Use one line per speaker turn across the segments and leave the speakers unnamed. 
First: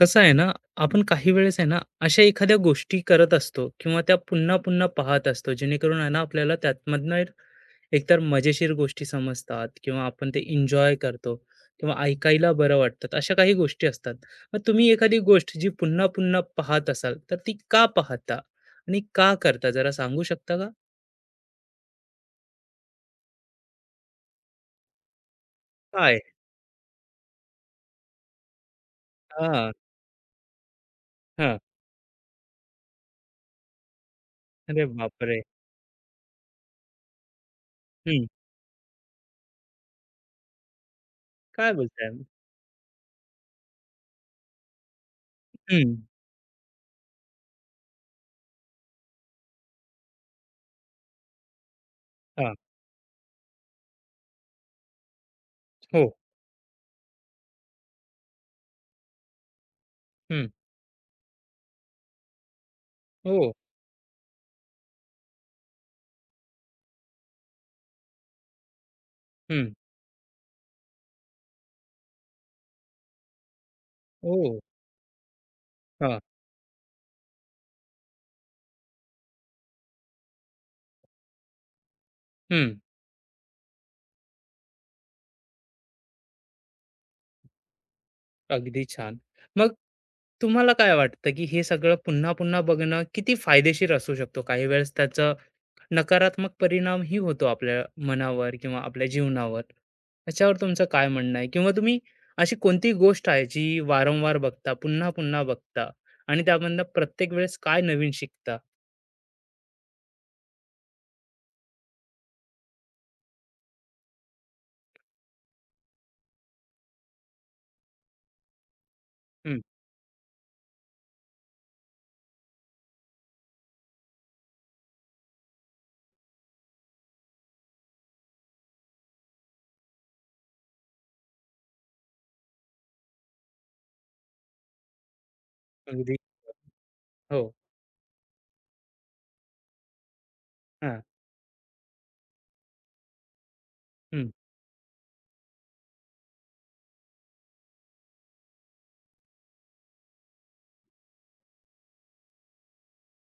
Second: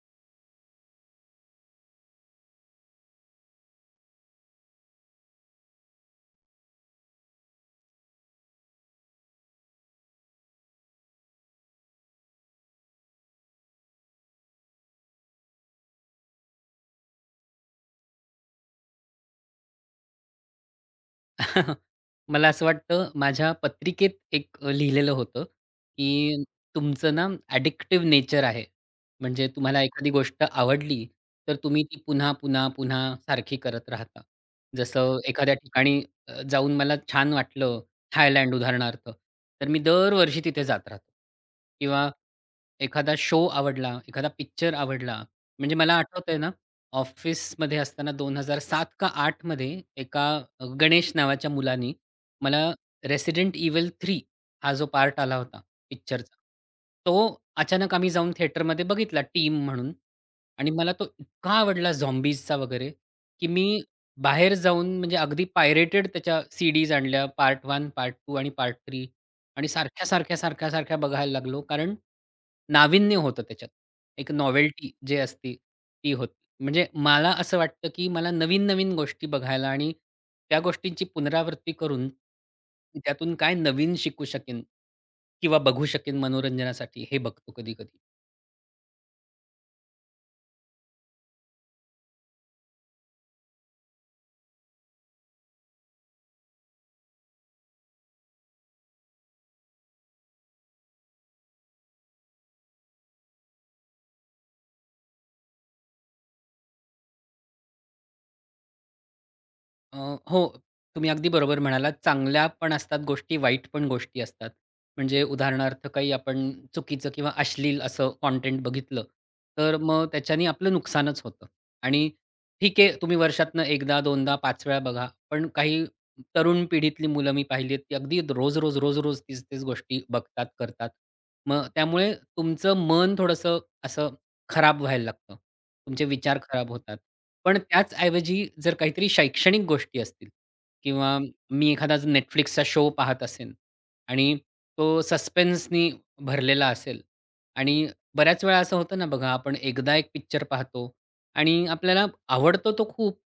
कसं आहे ना, आपण काही वेळेस आहे ना, अशा एखाद्या गोष्टी करत असतो किंवा त्या पुन्हा-पुन्हा पाहत असतो, जेणेकरून आहे ना, आपल्याला त्यातमधनं एकतर मजेशीर गोष्टी समजतात किंवा आपण ते एन्जॉय करतो किंवा ऐकायला बरं वाटतात, अशा काही गोष्टी असतात. मग तुम्ही एखादी गोष्ट जी पुन्हा-पुन्हा पाहत असाल, तर ती का पाहता आणि का करता? जरा सांगू शकता का?
मला असं वाटतं माझ्या पत्रिकेत एक लिहिलेलं होतं,
काय?
की तुमचं ना ॲडिक्टिव्ह नेचर आहे. म्हणजे
हां,
तुम्हाला एखादी गोष्ट आवडली, तर
हां.
तुम्ही ती पुन्हा, पुन्हा, पुन्हा सारखी करत राहता.
अरे
जसं
बापरे!
एखाद्या ठिकाणी जाऊन मला छान वाटलं,
हं.
थायलंड उदाहरणार्थ, तर मी दरवर्षी तिथे जात राहतो
काय बोलताय?
किंवा एखादा शो आवडला, एखादा पिक्चर आवडला. म्हणजे मला
हं.
आठवतंय ना, ऑफिसमध्ये असताना 2007 का आठ मध्ये एका गणेश नावाच्या मुलानी
हां.
मला रेसिडेंट Evil 3 हा जो पार्ट आला होता
हो.
पिक्चरचा, तो अचानक आम्ही जाऊन थिएटरमध्ये बघितला टीम म्हणून.
हं.
आणि मला तो इतका आवडला झॉम्बीजचा वगैरे, की
हो.
मी बाहेर जाऊन म्हणजे अगदी पायरेटेड त्याच्या सीडीज आणल्या पार्ट 1, पार्ट 2 आणि पार्ट 3 आणि
हं.
सारख्या, सारख्या, सारख्या, सारख्या बघायला लागलो. कारण नाविन्य होतं त्याच्यात. एक
ओ.
नॉवेल्टी जे असते ती
हां.
होती. म्हणजे मला असं वाटतं, की मला नवीन-नवीन गोष्टी बघायला आणि त्या गोष्टींची पुनरावृत्ती करून
हं.
त्यातून काय नवीन शिकू शकेन किंवा बघू शकेन मनोरंजनासाठी हे बघतो कधी-कधी.
अगदी छान. मग तुम्हाला काय वाटतं, की हे सगळं पुन्हा-पुन्हा बघणं किती फायदेशीर असू शकतो? काही वेळेस त्याचा नकारात्मक परिणामही होतो आपल्या मनावर किंवा आपल्या जीवनावर. याच्यावर तुमचं काय म्हणणं आहे? किंवा तुम्ही अशी कोणती गोष्ट आहे जी वारंवार बघता, पुन्हा-पुन्हा बघता आणि त्यामधनं प्रत्येक वेळेस काय नवीन शिकता?
अ, हो, तुम्ही अगदी बरोबर म्हणालात. चांगल्या पण असतात गोष्टी, वाईट पण गोष्टी असतात. म्हणजे उदाहरणार्थ काही आपण चुकीचं किंवा अश्लील असं कंटेंट बघितलं,
हं.
तर मग त्याच्याने आपलं नुकसानच होतं. आणि ठीक आहे, तुम्ही वर्षातनं 1दा, 2दा, 5 वेळा बघा. पण काही तरुण पिढीतली मुलं मी पाहिली आहेत, ती अगदी रोज-रोज, रोज-रोज तीच-तीच गोष्टी बघतात, करतात. मग त्यामुळे तुमचं मन थोडंसं असं खराब व्हायला लागतं. तुमचे
अगदी
विचार खराब होतात.
हो.
पण त्याच ऐवजी जर काहीतरी शैक्षणिक गोष्टी असतील
हां.
किंवा मी एखादा Netflixचा शो पाहत असेन
हं.
आणि तो सस्पेन्सनी भरलेला असेल आणि बऱ्याच वेळा असं होतं ना बघा, आपण एकदा एक पिक्चर पाहतो आणि आपल्याला आवडतो तो खूप,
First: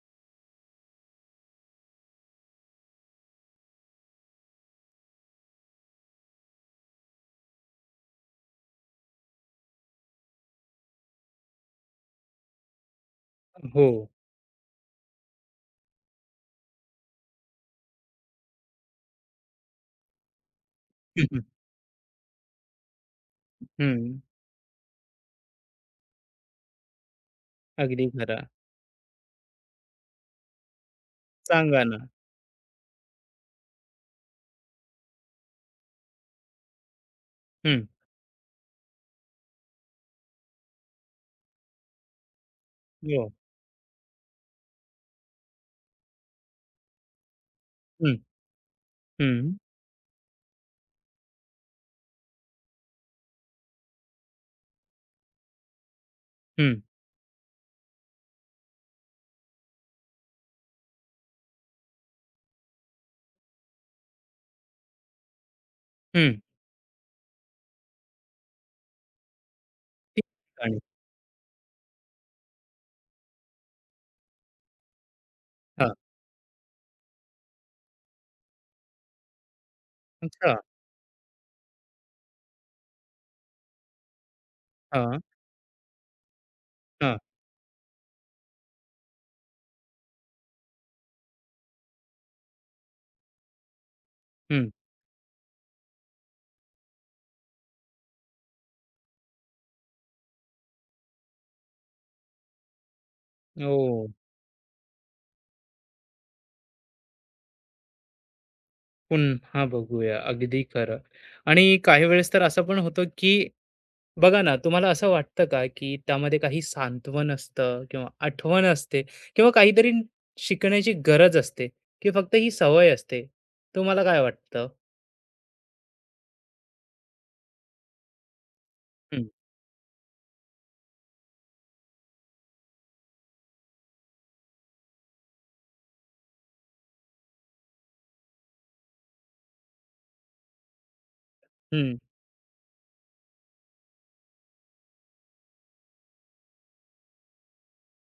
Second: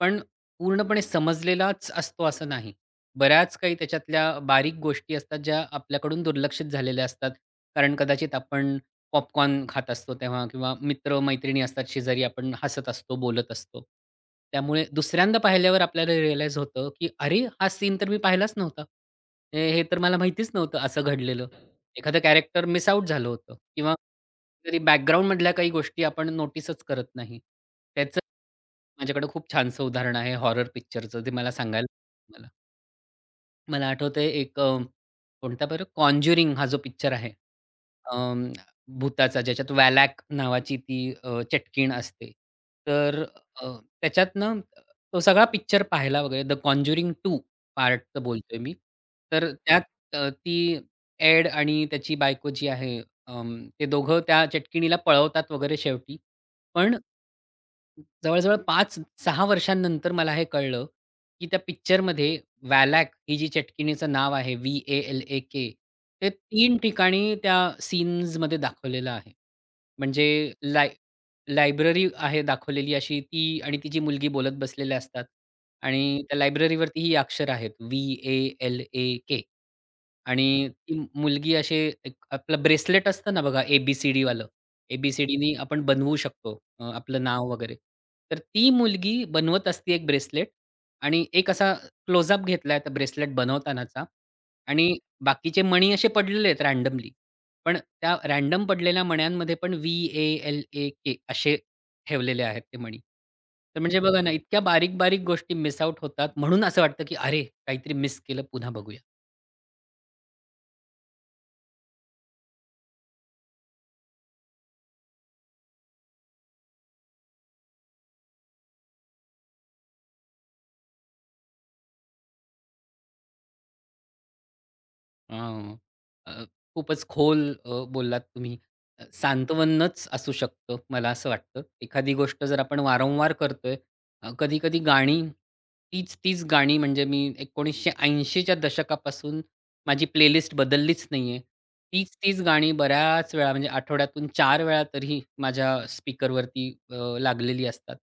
पण पूर्णपणे समजलेलाच असतो असं नाही. बऱ्याच काही त्याच्यातल्या बारीक गोष्टी असतात, ज्या आपल्याकडून दुर्लक्षित झालेल्या असतात. कारण कदाचित आपण पॉपकॉर्न खात असतो तेव्हा किंवा मित्र-मैत्रिणी असतात शेजारी, आपण हसत असतो, बोलत असतो.
हो.
त्यामुळे दुसऱ्यांदा पाहिल्यावर आपल्याला रिअलाईज होतं, की "अरे, हा सीन तर मी पाहिलाच नव्हता. हे हे तर मला माहितीच नव्हतं असं
हं, हं.
घडलेलं." एखादं कॅरेक्टर मिस आउट झालं होतं किंवा तरी बॅकग्राऊंडमधल्या काही गोष्टी आपण नोटीसच करत नाही.
अगदी
त्याचं
खरं.
माझ्याकडे खूप छानसं उदाहरण आहे हॉरर पिक्चरचं, जे मला
सांगा
सांगायला
ना.
मला. मला आठवतंय एक कोणता बरं? कॉन्ज्युरिंग हा जो पिक्चर आहे.
हं.
अं, भुताचा ज्याच्यात वॅलॅक नावाची ती चटकीण असते. तर
हो.
अ, त्याच्यात ना तो सगळा पिक्चर पाहिला वगैरे द कॉन्ज्युरिंग 2
हं.
पार्टचं बोलतोय मी.
हं.
तर त्यात ती एड आणि त्याची बायको जी आहे, ते दोघं त्या चटकिणीला पळवतात वगैरे शेवटी.
हं.
पण जवळ-जवळ 5-6 वर्षांनंतर मला हे कळलं, की त्या पिक्चरमध्ये वॅलॅक ही जी चटकिणीचं नाव आहे, व्ही-ए-एल-ए-के ते
हं.
3 ठिकाणी त्या सीन्समध्ये दाखवलेलं आहे.
ठीक
म्हणजे
ठिकाणी.
लाय लायब्ररी आहे दाखवलेली अशी, ती आणि तिची मुलगी बोलत बसलेल्या असतात
हां.
आणि त्या लायब्ररीवरती ही अक्षर आहेत व्ही-ए-एल-ए-के.
अच्छा.
आणि ती मुलगी अशी एक आपलं ब्रेसलेट असतं ना बघा ए-बी-सी-डी वालं.
हां,
ए आपण बनवू शकतो
हां.
आपलं नाव वगैरे. तर ती मुलगी बनवत असते एक ब्रेसलेट आणि एक असा क्लोजअप घेतलाय त्या ब्रेसलेट बनवतानाचा
हं.
आणि बाकीचे मणी असे पडलेले आहेत रँडमली. पण त्या रँडम पडलेल्या मण्यांमध्ये पण व्ही-ए-एल-ए-के असे ठेवलेले आहेत ते मणी. तर म्हणजे
ओह!
बघा ना, इतक्या बारीक-बारीक गोष्टी मिस आउट होतात. म्हणून असं वाटतं, की "अरे! काहीतरी मिस केलं, पुन्हा बघूया."
पुन्हा बघूया. अगदी खरं. आणि काही वेळेस तर असं पण होतं, की बघा ना, तुम्हाला असं वाटतं का, की त्यामध्ये काही सांत्वन असतं किंवा आठवण असते किंवा काहीतरी शिकण्याची गरज असते की फक्त ही सवय असते? तुम्हाला काय वाटतं?
अ, अ, खूपच खोल बोललात तुम्ही.
हं,
सांत्वनच असू शकतं, मला असं वाटतं. एखादी गोष्ट जर आपण वारंवार करतोय, कधी-कधी गाणी तीच-तीच गाणी म्हणजे मी 1980 च्या दशकापासून माझी प्लेलिस्ट बदललीच नाहीये.
हं.
तीच-तीच गाणी बऱ्याच वेळा म्हणजे आठवड्यातून 4 वेळा तरी माझ्या स्पीकरवरती लागलेली असतात.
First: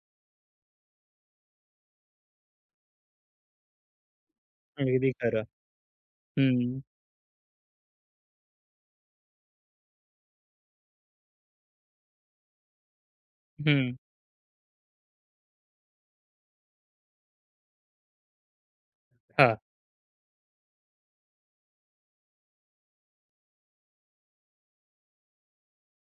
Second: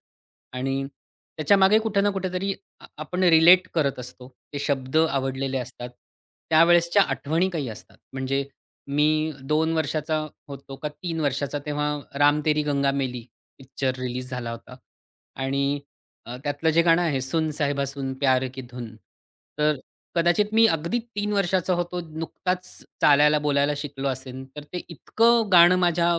आणि त्याच्यामागे कुठे ना कुठेतरी आपण रिलेट करत असतो. ते शब्द
अगदी खरं.
आवडलेले असतात.
हं,
त्यावेळेसच्या आठवणी काही असतात. म्हणजे मी 2 वर्षाचा होतो का 3 वर्षाचा तेव्हा "राम तेरी गंगा मेली" पिक्चर
हं.
रिलीज झाला होता आणि त्यातलं जे गाणं आहे "सुन साहिबा सुन प्यार की धून."
हां.
तर कदाचित मी अगदी 3 वर्षाचा होतो. नुकताच चालायला, बोलायला शिकलो असेन. तर ते इतकं गाणं माझ्या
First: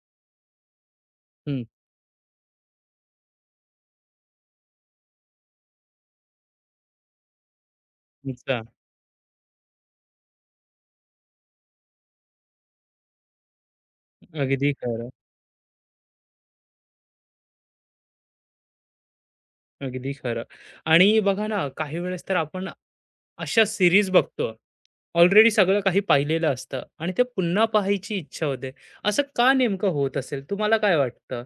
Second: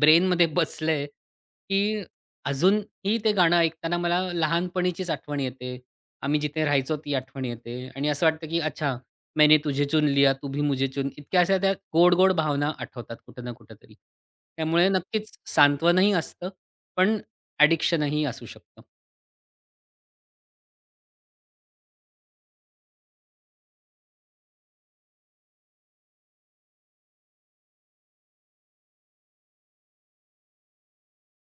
ब्रेनमध्ये बसलंय,
हं.
की अजूनही ते गाणं ऐकताना मला लहानपणीचीच आठवण येते. आम्ही जिथे राहायचो ती आठवण येते आणि असं वाटतं की
अच्छा.
अच्छा, मैंने तुझे चुन लिया तू भी मुझे चुन, इतक्या अशा त्या गोड गोड भावना आठवतात कुठं ना कुठं तरी.
अगदी
त्यामुळे
खरं,
नक्कीच सांत्वनही असतं, पण ॲडिक्शनही असू शकतं.
अगदी खरं. आणि बघा ना, काही वेळेस तर आपण अशा सीरीज बघतो. ऑलरेडी सगळं काही पाहिलेलं असतं आणि ते पुन्हा पाहायची इच्छा होते. असं का नेमकं होत असेल? तुम्हाला काय वाटतं?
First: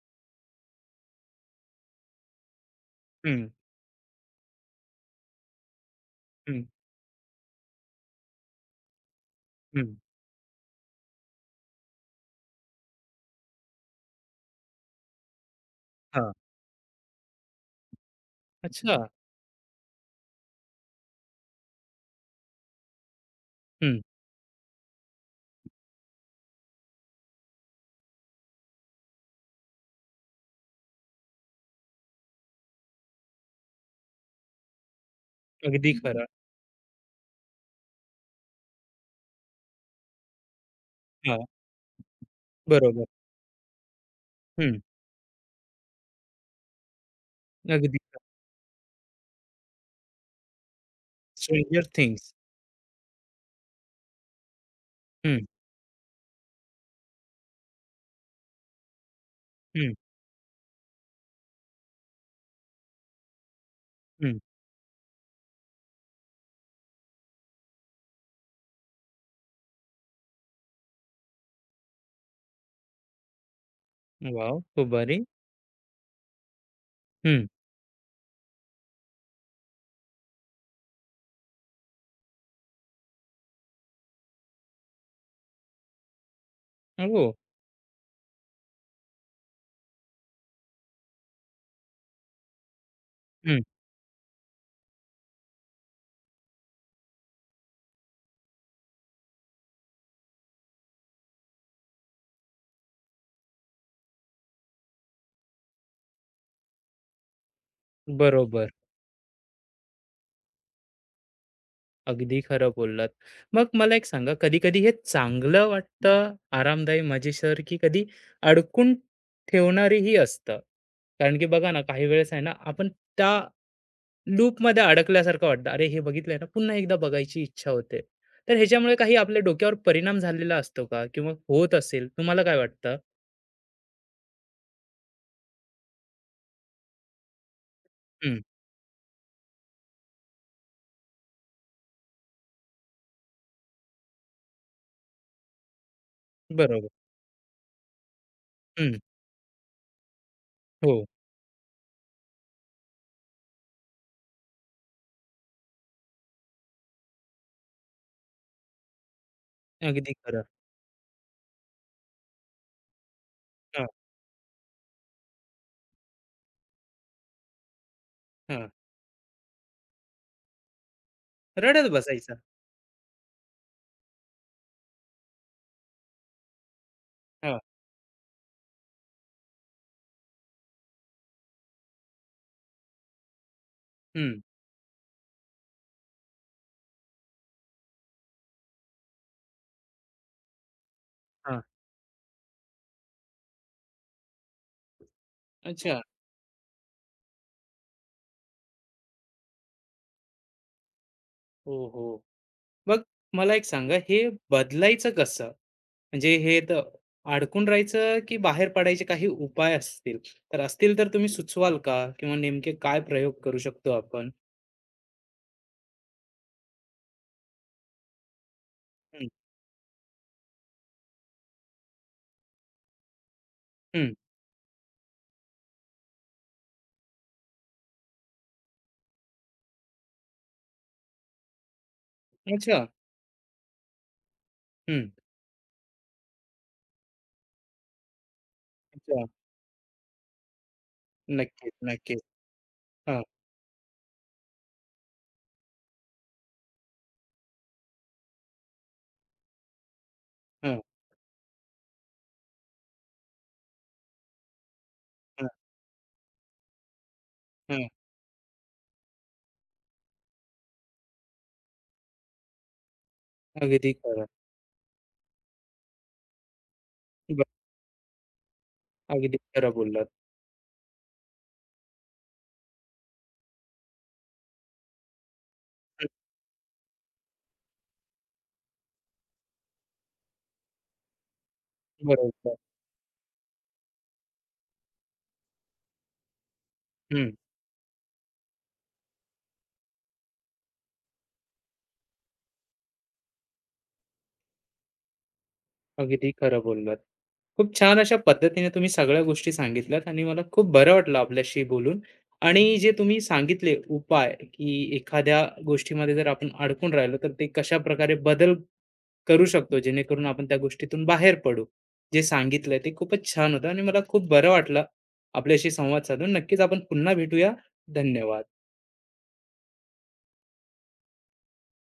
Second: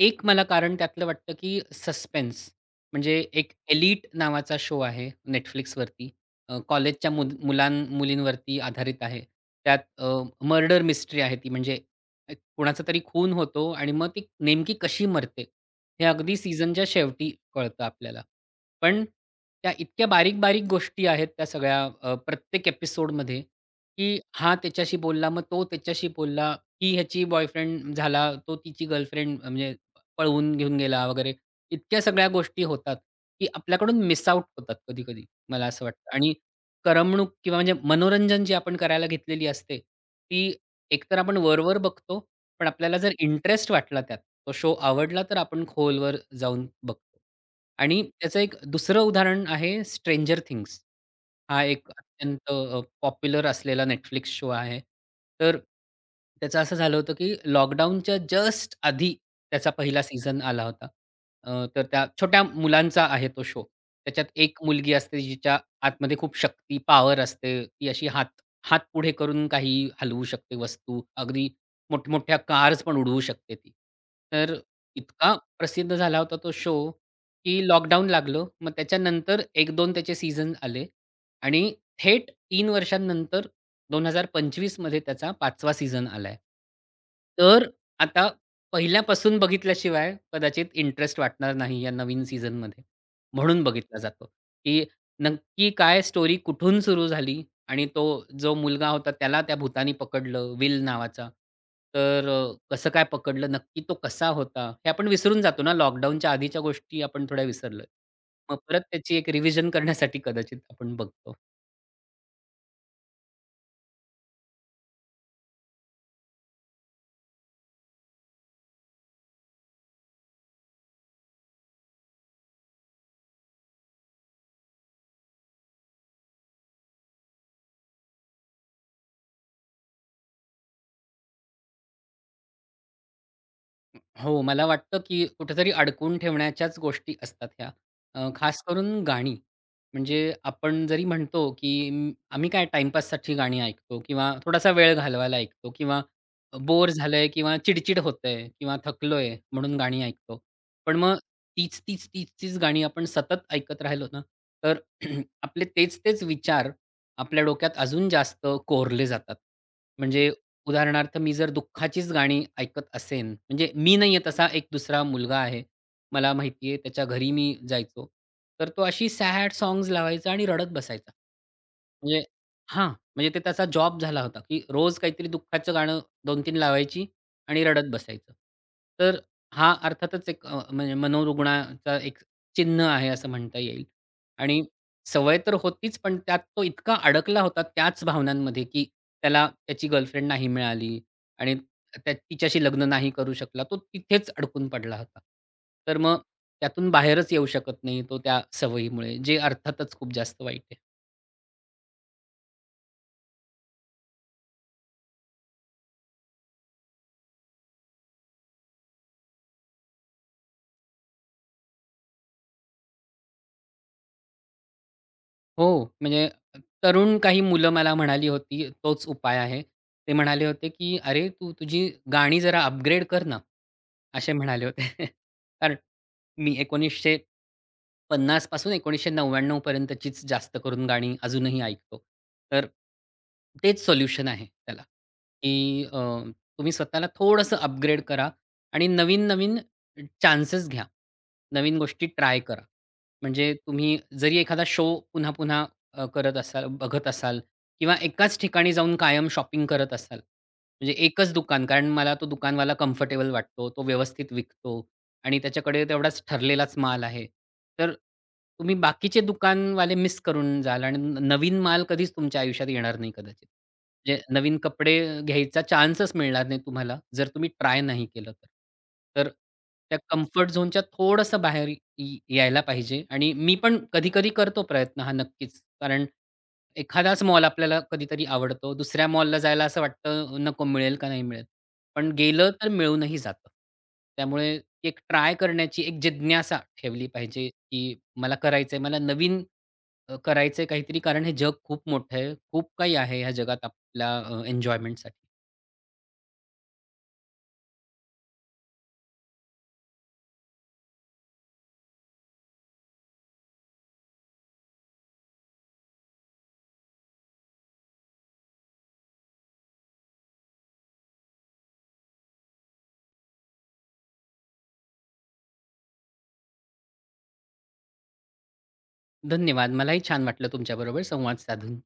एक मला कारण त्यातलं वाटतं, की सस्पेन्स. म्हणजे
हं,
एक एलीट नावाचा शो आहे Netflixवरती.
हं,
कॉलेजच्या मुलींवरती आधारित आहे.
हं.
त्यात मर्डर मिस्ट्री आहे, ती म्हणजे एक कोणाचा तरी खून होतो आणि मग ती नेमकी कशी मरते, हे
हां.
अगदी सीझनच्या शेवटी कळतं आपल्याला.
अच्छा.
पण त्या इतक्या बारीक-बारीक गोष्टी आहेत त्या सगळ्या प्रत्येक एपिसोडमध्ये,
हं.
की हा त्याच्याशी बोलला, मग तो त्याच्याशी बोलला, ही ह्याची बॉयफ्रेंड झाला, तो तिची गर्लफ्रेंड म्हणजे पळवून घेऊन गेला वगैरे. इतक्या सगळ्या गोष्टी होतात, की आपल्याकडून मिस आउट होतात कधी-कधी मला असं
अगदी
वाटतं.
खरं.
आणि करमणूक किंवा म्हणजे मनोरंजन जी आपण करायला घेतलेली असते, ती एकतर आपण
हां,
वर-वर बघतो, पण आपल्याला
बरोबर.
जर इंटरेस्ट वाटला त्यात, तो शो
हं.
आवडला तर आपण खोलवर जाऊन बघतो.
अगदी
आणि त्याचं एक दुसरं उदाहरण आहे स्ट्रेंजर थिंग्स. हा एक
स्ट्रेंजर थिंग्स.
अत्यंत पॉप्युलर असलेला Netflix शो आहे.
हं,
तर त्याचं असं झालं होतं, की लॉकडाऊनच्या जस्ट आधी त्याचा
हं,
पहिला सीझन आला होता. तर त्या छोट्या मुलांचा आहे तो शो. त्याच्यात
हं.
एक मुलगी असते जिच्या आतमध्ये खूप शक्ती, पॉवर असते. ती अशी हात हात पुढे करून काही हलवू शकते वस्तू. अगदी मोठमोठ्या कार्स पण उडवू शकते ती. तर
वॉव! खूप भारी.
इतका प्रसिद्ध झाला होता तो शो,
हं.
की लॉकडाऊन लागलं. मग त्याच्यानंतर 1-2 त्याचे सीझन आले. आणि थेट 3 वर्षांनंतर 2025 मध्ये त्याचा 5वा सीझन आलाय.
हो.
तर आता पहिल्यापासून बघितल्याशिवाय कदाचित इंटरेस्ट वाटणार नाही या नवीन सीझनमध्ये.
हं.
म्हणून बघितला जातो, की नक्की काय स्टोरी कुठून सुरू झाली आणि तो जो मुलगा होता त्याला त्या भुतानी पकडलं विल नावाचा. तर कसं काय पकडलं, नक्की तो कसा होता? हे आपण विसरून जातो ना, लॉकडाऊनच्या आधीच्या गोष्टी आपण थोड्या विसरलोय. मग
बरोबर.
परत त्याची एक रिव्हिजन करण्यासाठी कदाचित आपण बघतो.
अगदी खरं बोललात. मग मला एक सांगा, कधी-कधी हे चांगलं वाटतं, आरामदायी, मजेशीर, की कधी अडकून ठेवणारीही असतं? कारण की बघा ना, काही वेळेस आहे ना, आपण त्या लूपमध्ये अडकल्यासारखं वाटतं. अरे, हे बघितलंय ना, पुन्हा एकदा बघायची इच्छा होते. तर ह्याच्यामुळे काही आपल्या डोक्यावर परिणाम झालेला असतो का? किंवा होत असेल, तुम्हाला काय वाटतं?
हो, मला वाटतं, की कुठेतरी अडकून ठेवण्याच्याच गोष्टी असतात ह्या.
हं,
खास करून गाणी. म्हणजे आपण जरी म्हणतो, की आम्ही काय टाईमपाससाठी गाणी ऐकतो किंवा थोडासा वेळ घालवायला ऐकतो किंवा
बरोबर.
बोर झालंय किंवा चिडचिड होतंय किंवा
हं,
थकलोय म्हणून गाणी ऐकतो. पण
हो,
मग तीच, तीच, तीच, तीच गाणी आपण सतत ऐकत राहिलो ना, तर आपले तेच, तेच विचार आपल्या डोक्यात अजून जास्त कोरले जातात.
अगदी
म्हणजे
खरं.
उदाहरणार्थ मी जर दुःखाचीच गाणी ऐकत असेन, म्हणजे
हां,
मी नाहीये तसा, एक दुसरा मुलगा आहे. मला माहिती आहे, त्याच्या घरी मी जायचो. तर
हां.
तो अशी सॅड सॉंग्स लावायचा आणि रडत बसायचा.
रडत
म्हणजे
बसायचा.
हां, म्हणजे ते त्याचा जॉब झाला होता, की रोज काहीतरी दुःखाचं गाणं 2-3 लावायची
हां,
आणि रडत बसायचं. तर हा अर्थातच एक म्हणजे मनोरुग्णाचा एक चिन्ह आहे असं म्हणता येईल.
हं,
आणि सवय तर होतीच, पण त्यात तो इतका अडकला होता त्याच भावनांमध्ये, की त्याला त्याची गर्लफ्रेंड नाही मिळाली आणि
हां.
त्या तिच्याशी लग्न नाही करू शकला. तो तिथेच अडकून पडला होता. तर
अच्छा.
मग त्यातून बाहेरच येऊ शकत नाही तो त्या सवयीमुळे, जे अर्थातच खूप जास्त वाईट आहे.
हो, हो. मग मला एक सांगा, हे बदलायचं कसं? म्हणजे हे तर अडकून राहायचं, की बाहेर पडायचे काही उपाय असतील? तर असतील तर तुम्ही सुचवाल का? किंवा नेमके काय प्रयोग करू शकतो आपण?
हो, म्हणजे तरुण काही मुलं मला म्हणाली होती, तोच
हं,
उपाय आहे. ते म्हणाले होते, की "अरे, तू तुझी गाणी जरा अपग्रेड कर ना."
हं.
असे म्हणाले होते. कारण मी 1950 पासून 1999 पर्यंतचीच जास्त करून गाणी अजूनही ऐकतो. तर
अच्छा.
तेच सोल्युशन आहे त्याला,
हं.
की अ, तुम्ही स्वतःला थोडंसं अपग्रेड करा आणि
अच्छा.
नवीन-नवीन चान्सेस घ्या.
नक्कीच,
नवीन गोष्टी
नक्कीच.
ट्राय करा.
हां,
म्हणजे तुम्ही जरी एखादा शो पुन्हा-पुन्हा करत असाल, बघत असाल किंवा एकाच ठिकाणी जाऊन कायम शॉपिंग करत असाल.
हां,
म्हणजे एकच दुकान, कारण मला तो दुकानवाला कम्फर्टेबल वाटतो, तो व्यवस्थित विकतो आणि
हां,
त्याच्याकडे तेवढाच ठरलेलाच माल आहे.
हां.
तर तुम्ही बाकीचे दुकानवाले मिस करून जाल आणि नवीन माल कधीच तुमच्या आयुष्यात येणार नाही कदाचित.
अगदी
म्हणजे
खरं.
नवीन कपडे घ्यायचा चान्सच मिळणार नाही तुम्हाला, जर
बरं,
तुम्ही ट्राय नाही केलं तर. तर
अगदी खरं
त्या
बोललात.
कम्फर्ट झोनच्या थोडंसं बाहेर यायला पाहिजे आणि मी पण कधी-कधी करतो प्रयत्न हा नक्कीच. कारण
हं,
एखादाच मॉल आपल्याला कधीतरी आवडतो. दुसऱ्या मॉलला जायला असं वाटतं, नको, मिळेल का नाही मिळेल. पण गेलं
बरोबर.
तर मिळूनही जातं. त्यामुळे एक ट्राय करण्याची एक जिज्ञासा ठेवली
हं.
पाहिजे, की मला करायचंय, मला नवीन करायचंय काहीतरी, कारण हे जग खूप मोठं आहे. खूप काही आहे ह्या जगात आपल्या एन्जॉयमेंटसाठी.
अगदी खरं बोललात. खूप छान अशा पद्धतीने तुम्ही सगळ्या गोष्टी सांगितल्यात आणि मला खूप बरं वाटलं आपल्याशी बोलून. आणि जे तुम्ही सांगितले उपाय, की एखाद्या गोष्टीमध्ये जर आपण अडकून राहिलो, तर ते कशा प्रकारे बदल करू शकतो, जेणेकरून आपण त्या गोष्टीतून बाहेर पडू. जे सांगितलंय ते खूपच छान होतं आणि मला खूप बरं वाटलं आपल्याशी संवाद साधून. नक्कीच आपण पुन्हा भेटूया. धन्यवाद.
धन्यवाद. मलाही छान वाटलं तुमच्याबरोबर संवाद साधून.